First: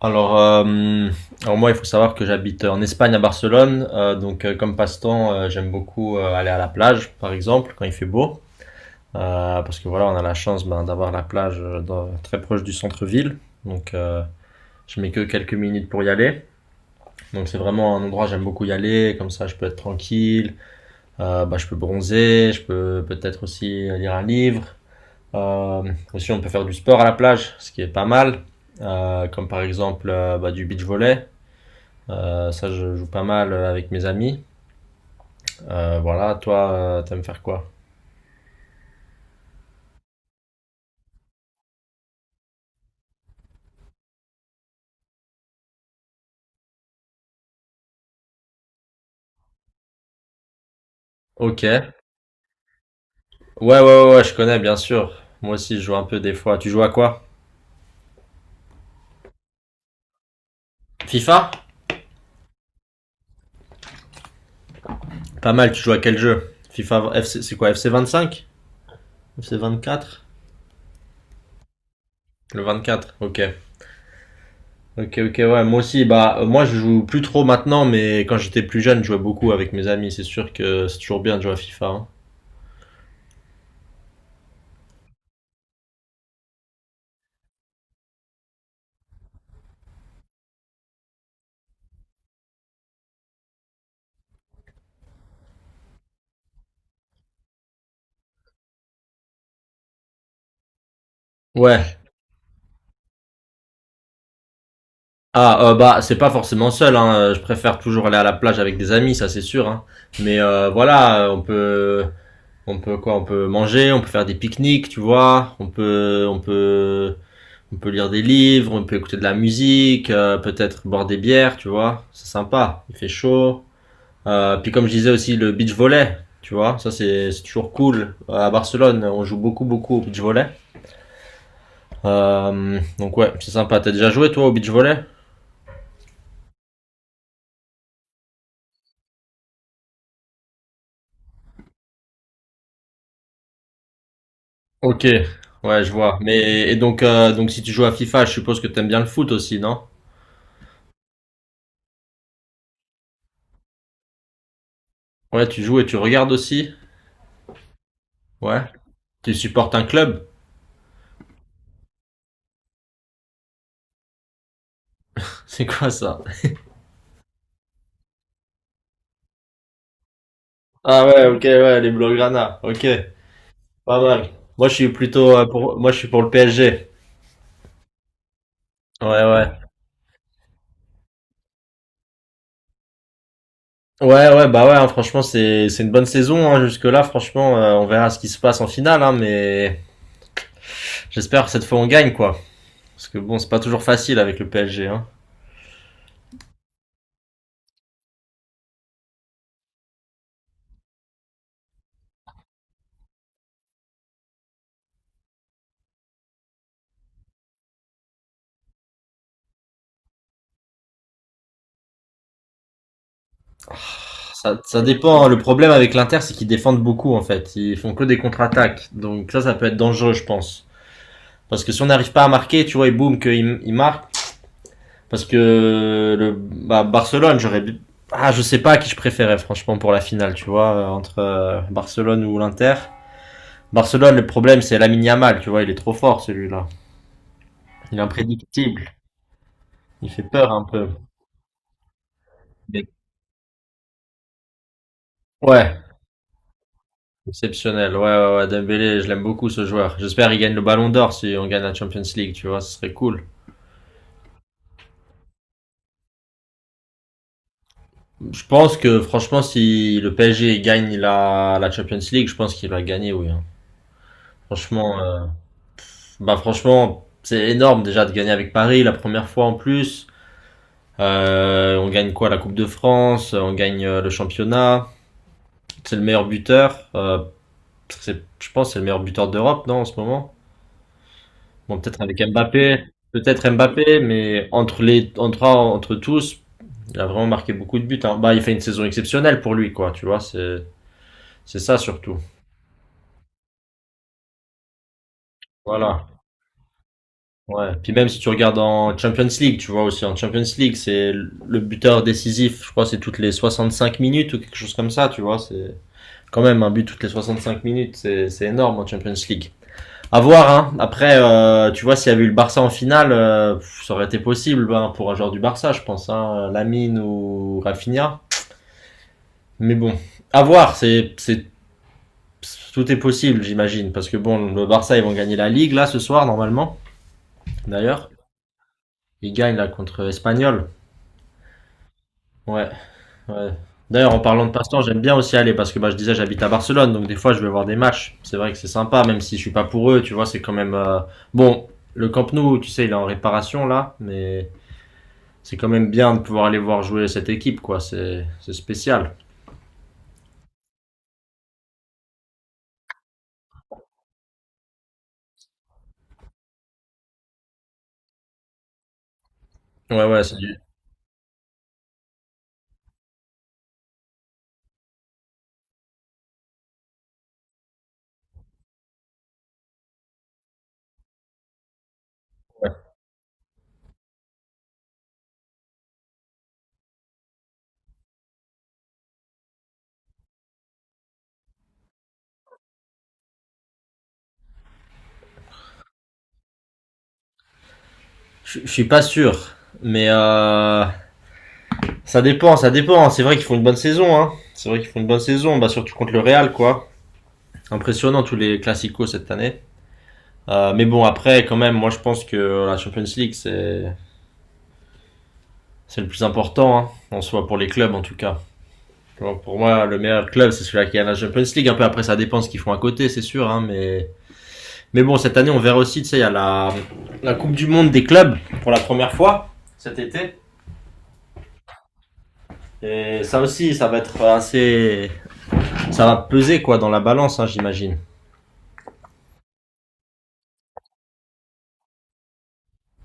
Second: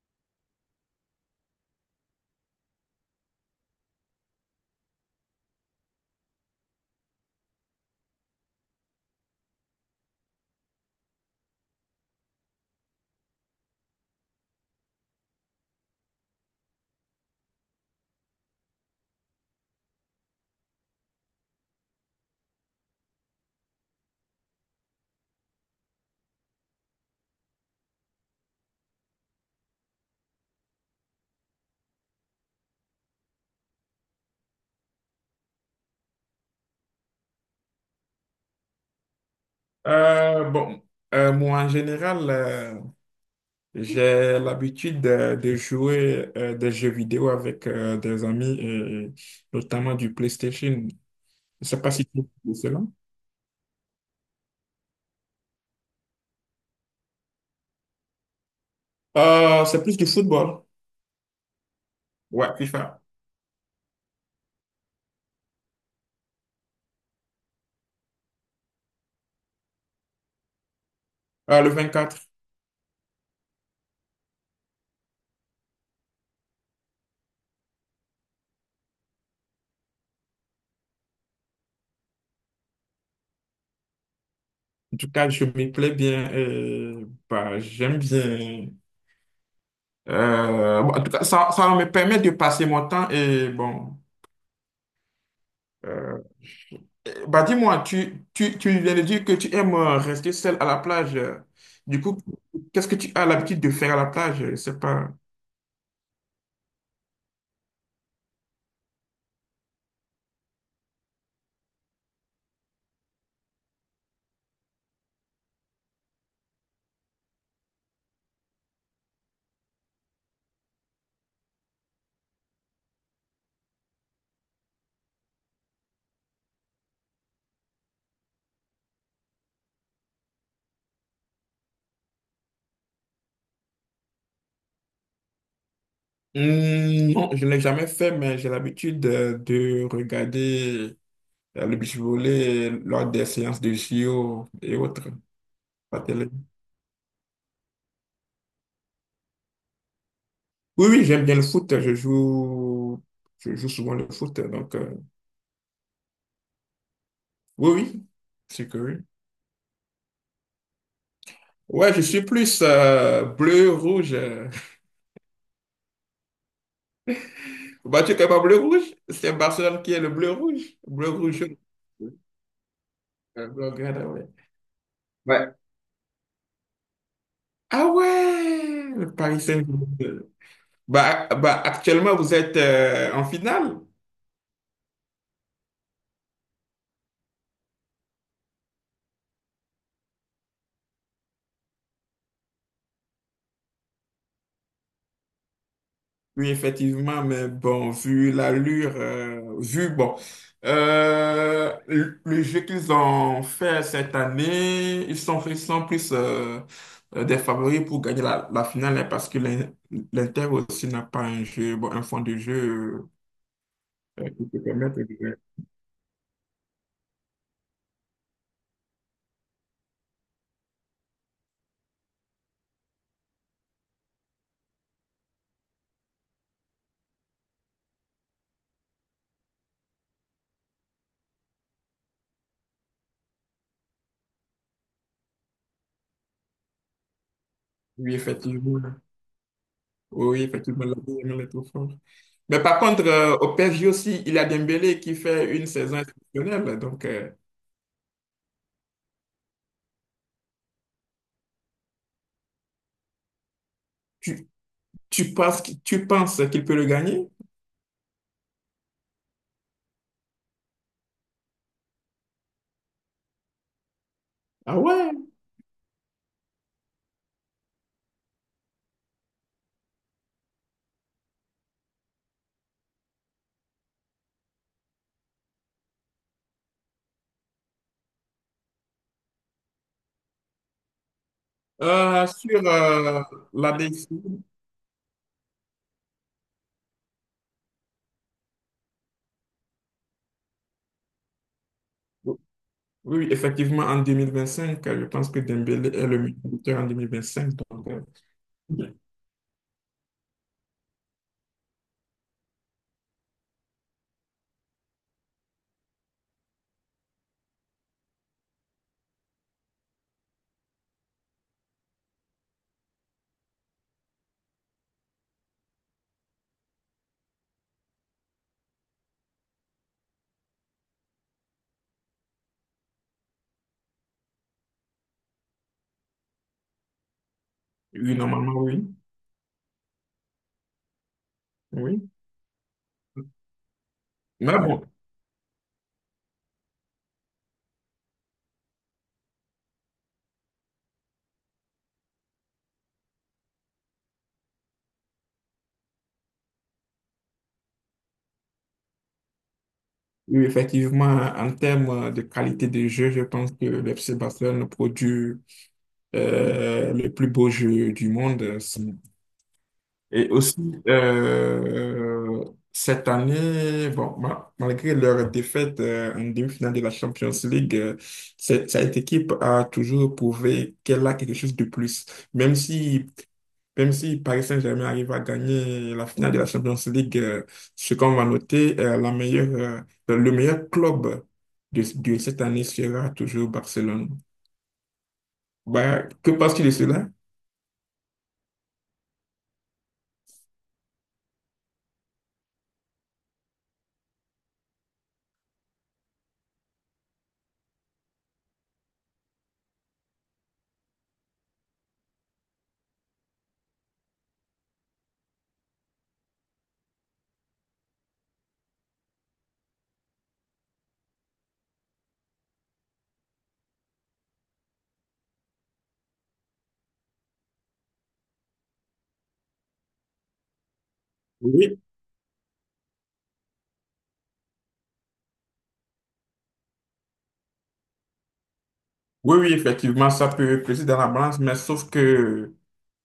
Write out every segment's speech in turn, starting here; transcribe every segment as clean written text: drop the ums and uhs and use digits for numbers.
Alors, euh, alors, moi, il faut savoir que j'habite en Espagne, à Barcelone. Donc, comme passe-temps, j'aime beaucoup aller à la plage, par exemple, quand il fait beau. Parce que voilà, on a la chance ben, d'avoir la plage très proche du centre-ville. Donc, je mets que quelques minutes pour y aller. Donc, c'est vraiment un endroit, j'aime beaucoup y aller. Comme ça, je peux être tranquille. Bah, je peux bronzer. Je peux peut-être aussi lire un livre. Euh, Aussi, on peut faire du sport à la plage, ce qui est pas mal. Comme par exemple, bah, du beach volley. Ça, je joue pas mal avec mes amis. Voilà, toi, t'aimes faire quoi? Euh, bon, moi en général, j'ai l'habitude de jouer des jeux vidéo avec des amis, et notamment du PlayStation. Ok. Je sais pas Ouais, si tu connais cela. ouais, ouais, ouais, je connais, bien sûr. Moi aussi, je joue un peu des fois. Tu joues à quoi? C'est plus du football. FIFA? Ouais, FIFA. Pas mal, tu joues à quel jeu? FIFA, FC, c'est quoi? FC 25? FC 24. Le quatre. Le 24. Ok. Ok, ok, ouais, moi aussi, bah, moi je joue plus trop maintenant, mais quand j'étais plus jeune, je jouais beaucoup avec mes amis. C'est sûr que c'est toujours bien de jouer à FIFA, hein. En tout cas, je m'y plais bien et bah, j'aime bien. Bon, en tout cas, ça me permet de passer mon temps et bon. euh, Bah dis-moi, tu viens de dire que tu aimes rester seul à la plage. Ouais. Du coup, qu'est-ce que tu as l'habitude de faire à la plage? Je sais pas. Ah, bah c'est pas forcément seul, hein. Je préfère toujours aller à la plage avec des amis, ça c'est sûr, hein. Mais voilà, on peut quoi, on peut manger, on peut faire des pique-niques, tu vois, on peut on peut on peut lire des livres, on peut écouter de la musique, peut-être boire des bières, tu vois, c'est sympa, il fait chaud. Puis comme je disais aussi, le beach volley, tu vois, ça c'est toujours cool. À Barcelone, on joue beaucoup beaucoup au beach volley. Donc ouais, c'est sympa. T'as déjà joué, toi, au beach volley? Hmm, non, je ne l'ai jamais fait, mais j'ai l'habitude de regarder le beach volley lors des séances de JO et Ok, autres. ouais, je À la vois. télé. Mais et donc, si tu joues à FIFA, je suppose que t'aimes bien le foot aussi, non? Oui, oui, j'aime bien le foot. Je joue souvent le foot. Ouais, tu joues et tu regardes aussi? Oui, oui, Ouais. c'est que oui. Tu supportes un club? Ouais, je suis plus bleu, rouge. C'est quoi ça? Bah, tu es quand même bleu-rouge. C'est Barcelone qui est le bleu-rouge. Ah ouais, ok, Bleu-rouge. ouais, les Blaugrana. Ok, pas Bleu-grenat, ouais. mal. Moi, je suis Ouais. Moi, je suis pour le PSG. Ah ouais, Ouais, le Paris ouais. Saint-Germain. Actuellement, vous êtes en finale. Ouais, ouais, bah ouais, hein, franchement, c'est une bonne saison, hein, jusque-là, franchement, on verra ce qui se passe en finale, hein, mais j'espère que cette fois on gagne, quoi. Parce que bon, c'est pas toujours facile avec le PSG, hein. Oui, effectivement, mais bon, vu l'allure, bon, le jeu qu'ils ont fait cette année, ils sont plus des favoris pour gagner la finale, hein, parce que l'Inter aussi n'a pas un jeu, bon, un fond de jeu qui te Ça permettent de... dépend, hein. Le problème avec l'Inter, c'est qu'ils défendent beaucoup en fait. Ils font que des contre-attaques. Donc ça peut être dangereux, je pense. Parce que si on n'arrive pas à marquer, tu vois, et boum, qu'ils marquent. Parce que le bah, Barcelone, je sais pas à qui je préférais franchement pour la finale, tu vois, entre Barcelone ou l'Inter. Barcelone, le problème, c'est Lamine Yamal, tu vois, il est trop fort, celui-là. Il est Oui, effectivement, imprédictible, il fait oui, oui, peur un effectivement, peu. la vie aime les enfants. Mais par contre, au PSG aussi, il y a Dembélé qui fait une Ouais. saison exceptionnelle. Exceptionnel, ouais, ouais, ouais, Dembélé, je l'aime beaucoup, ce joueur. J'espère qu'il gagne le Ballon d'Or si on gagne la Champions League, tu vois, ce serait cool. tu, tu penses, tu penses qu'il peut le gagner? Je pense que franchement, si le PSG gagne la Champions League, je pense qu'il va gagner, oui, hein. Ah Franchement, ouais? euh, Bah franchement, c'est énorme déjà de gagner avec Paris la première fois en plus. On gagne quoi, la Coupe de France, on gagne le championnat. C'est le meilleur buteur. C'est, je pense, que c'est le meilleur buteur d'Europe, non, en ce moment. Bon, peut-être avec Sur Mbappé, la décision, mais entre les, entre entre tous. Il a vraiment marqué beaucoup de buts, hein. Bah, il fait une saison exceptionnelle pour lui, quoi. Tu vois, c'est ça surtout. oui, effectivement, en 2025, je pense que Dembélé est Voilà. le meilleur buteur en 2025. Ouais. Puis même si tu regardes en Champions League, tu vois aussi, en Champions League, c'est le buteur décisif. Je crois c'est toutes les 65 minutes ou quelque chose comme ça. Tu vois, c'est quand même un but toutes les 65 minutes. C'est énorme en Champions League. À voir. Hein. Après, tu vois, s'il y avait eu le Barça en finale, pff, ça aurait été possible ben, pour un joueur du Barça, je pense. Hein. Lamine ou Rafinha. Mais bon, à voir. C'est Tout est possible, j'imagine, parce que bon, le Barça, ils vont gagner la Ligue là ce soir, normalement. D'ailleurs, Oui, normalement, oui. ils gagnent là contre Espanyol. Oui. Ouais, ouais. D'ailleurs, en parlant de Mais bon, passe-temps, j'aime bien aussi aller parce que bah, je disais, j'habite à Barcelone, donc des fois, je vais voir des matchs. C'est vrai que c'est sympa, même si je suis pas pour eux, tu vois, c'est quand même bon. Le Camp Nou, tu sais, il est en réparation là, mais c'est quand même bien de pouvoir aller voir jouer cette équipe, quoi. C'est spécial. oui, effectivement, en termes de qualité de jeu, je pense que le FC Barcelone produit le plus beau jeu du monde. Ouais, ouais, Et aussi, euh, cette année, bon, malgré leur défaite en demi-finale de la Champions League, cette équipe a toujours prouvé qu'elle a quelque chose de plus. Même ouais. si même si Paris Saint-Germain arrive à gagner la finale de la Champions League, ce qu'on va noter, le meilleur club de cette année sera toujours Barcelone. Bah, que penses-tu de cela? Je suis pas sûr, mais ça dépend, ça dépend. C'est vrai qu'ils font une bonne saison. Hein. C'est vrai qu'ils font une bonne saison, bah, surtout contre le Real, quoi. Impressionnant tous les classicos cette année. Mais bon, après, quand même, moi je pense que la Champions League, c'est le plus important, hein, en soi, pour les clubs en tout cas. Pour moi, le meilleur club, c'est celui qui a la Champions League. Un peu après, ça dépend de ce qu'ils font à côté, c'est sûr. Hein, mais bon, cette année, on verra aussi, tu sais, il y a la Coupe du Monde des clubs pour la première fois cet été. Oui. Et ça aussi, ça va peser, quoi, dans la balance, hein, j'imagine. Oui, oui, effectivement, ça peut peser dans la balance, mais sauf que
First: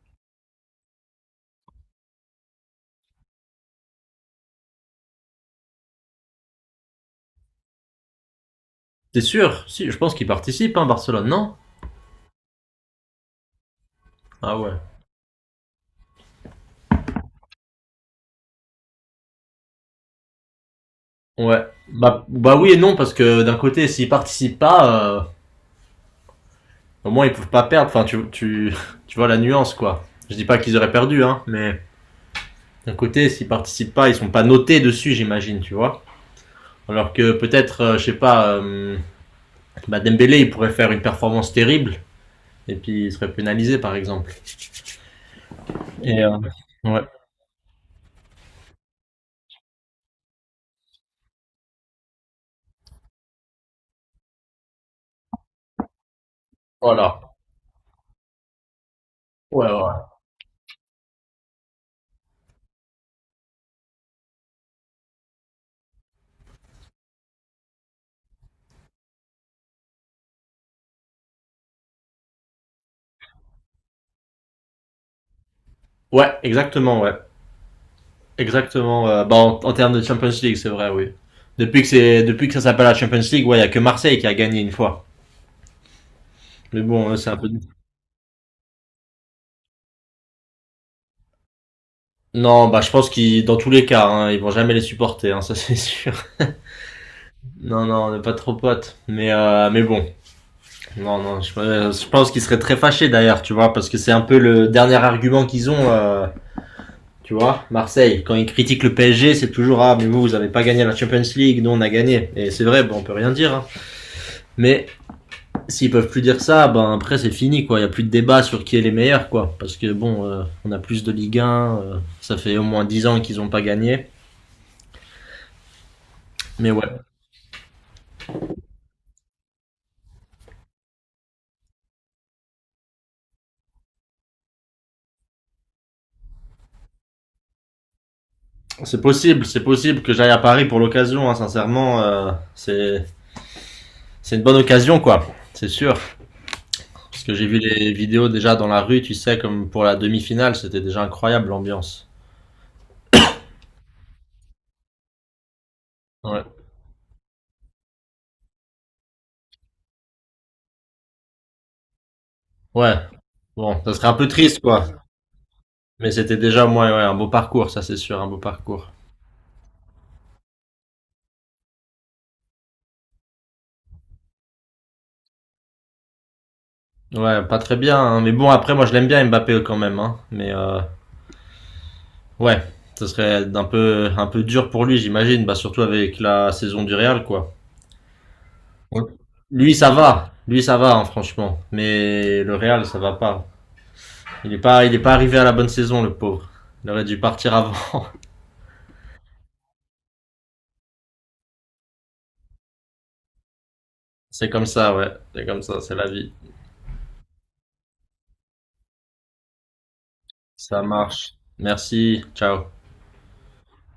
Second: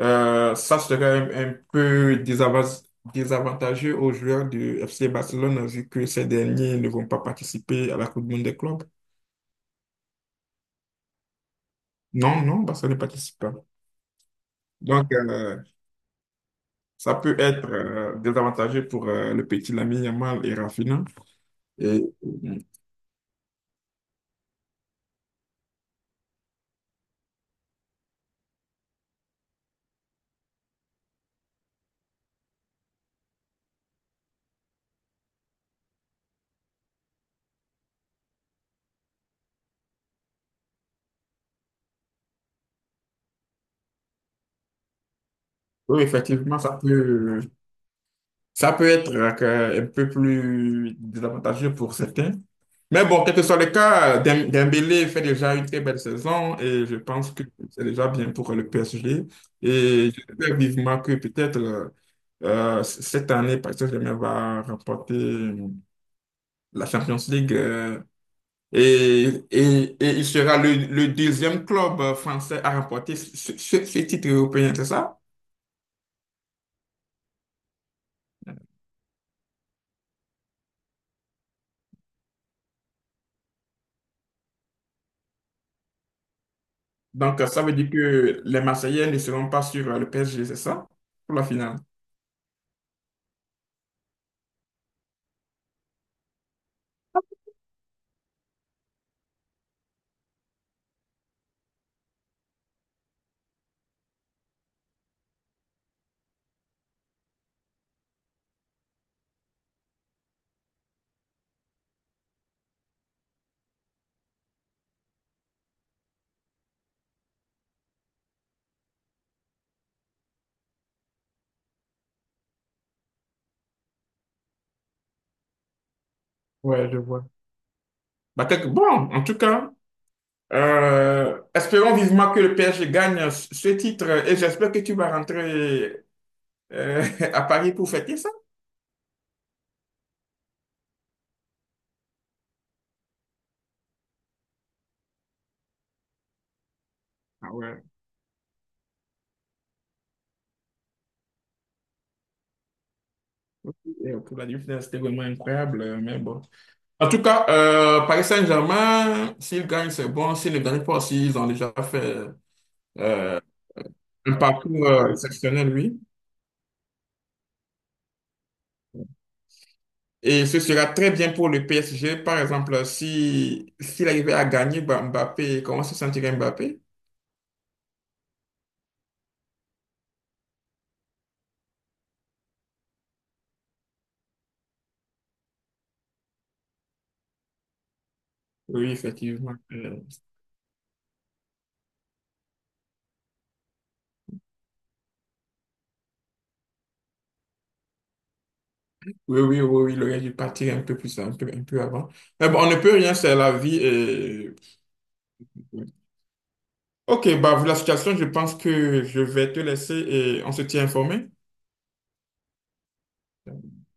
ça serait un peu désavantageux aux joueurs du FC Barcelone vu que ces derniers ne vont pas participer à la Coupe du Monde des clubs. T'es sûr? Si, je pense qu'il participe, hein, Barcelone, non? Non, non, Barcelone ne participe pas. Ah ouais. Donc, euh, Ça peut être désavantageux pour le petit Lamine Yamal et Rafinha. Ouais. Et Bah, euh, oui et non, parce que d'un côté, s'ils participent pas, au moins ils peuvent pas perdre. Enfin, tu vois la nuance, quoi. Je dis pas qu'ils auraient perdu, hein, mais d'un côté, s'ils participent pas, ils sont pas notés dessus, j'imagine, tu vois. Alors que peut-être, je sais pas, bah Dembélé, il pourrait faire une performance terrible, et puis il serait pénalisé, par exemple. oui, Et euh, effectivement, ouais. Ça peut être un peu plus désavantageux pour certains. Mais bon, quel que soit le cas, Dembélé fait déjà une très belle saison et je Voilà. pense que c'est déjà bien pour le PSG. Ouais, ouais. Et j'espère vivement que peut-être cette année, Paris Saint-Germain va remporter la Champions League. Et, et il sera le deuxième club français à remporter ce titre européen, c'est ça? Ouais, exactement, ouais. Exactement. Bah, en termes de Champions League, c'est vrai, oui. Depuis que ça s'appelle la Champions League, ouais, il y a que Marseille qui a gagné une fois. Mais bon, c'est un peu. Ça veut dire que les Marseillais ne seront pas sur le PSG, c'est ça? Pour la finale. Non, bah, je pense qu'ils, dans tous les cas, hein, ils vont jamais les supporter, hein, ça c'est sûr. Non, non, on n'est pas trop potes. Mais bon, non, non, je pense qu'ils seraient très fâchés d'ailleurs, tu vois, parce que c'est un peu le dernier argument qu'ils ont. Tu vois, Marseille, quand ils critiquent le PSG, c'est toujours "ah mais vous vous avez pas gagné la Champions League, nous on a gagné." Et c'est vrai, bon, on peut rien dire, hein. Mais s'ils peuvent plus dire ça, ben après c'est fini, quoi. Il y a plus de débat sur qui est les meilleurs, quoi. Parce que bon, on a plus de Ligue 1. Ça fait au moins 10 ans qu'ils ont pas gagné. Mais ouais, Ouais, je vois. Bah, quelque- Bon, en tout cas, espérons vivement que le PSG gagne ce titre et j'espère que tu vas rentrer euh, à Paris pour fêter ça. C'est possible que j'aille à Paris pour l'occasion. Hein, sincèrement, c'est une bonne occasion, quoi. C'est sûr. Parce que j'ai Ah vu ouais. les vidéos déjà dans la rue, tu sais, comme pour la demi-finale, c'était déjà incroyable, l'ambiance. Et pour la demi-finale, c'était vraiment incroyable, mais bon. Ouais. En tout cas, Paris Saint-Germain, s'ils gagnent, c'est bon. S'ils ne gagnent pas, s'ils ont déjà fait Ouais. euh, Bon, ça serait un peu un triste, quoi. parcours exceptionnel, lui. Mais c'était déjà, moi, ouais, un beau parcours, ça c'est sûr, un beau parcours. Et ce sera très bien pour le PSG. Par exemple, si s'il arrivait à gagner bah, Mbappé, comment se sentirait Mbappé? Ouais, pas très bien, hein. Mais bon, après, moi, je l'aime bien Mbappé quand même. Hein. Mais ouais, ce serait un peu dur pour lui, j'imagine. Bah, surtout avec la saison du Real, quoi. Oui, Ouais. effectivement. Lui, ça va. Lui, ça va, hein, franchement. Mais le Real, ça va pas. Il est pas arrivé à la bonne saison, le pauvre. Il aurait dû partir avant. Oui, oui, oui, oui, le gars, il partirait un peu plus, un peu avant. Mais bon, on ne peut rien, c'est la vie. C'est Et... comme ça, ouais. C'est comme ça, c'est la vie. Ok, bah, vu la situation, je pense que je vais te laisser et on se Ça tient informé. marche. Merci. Ciao.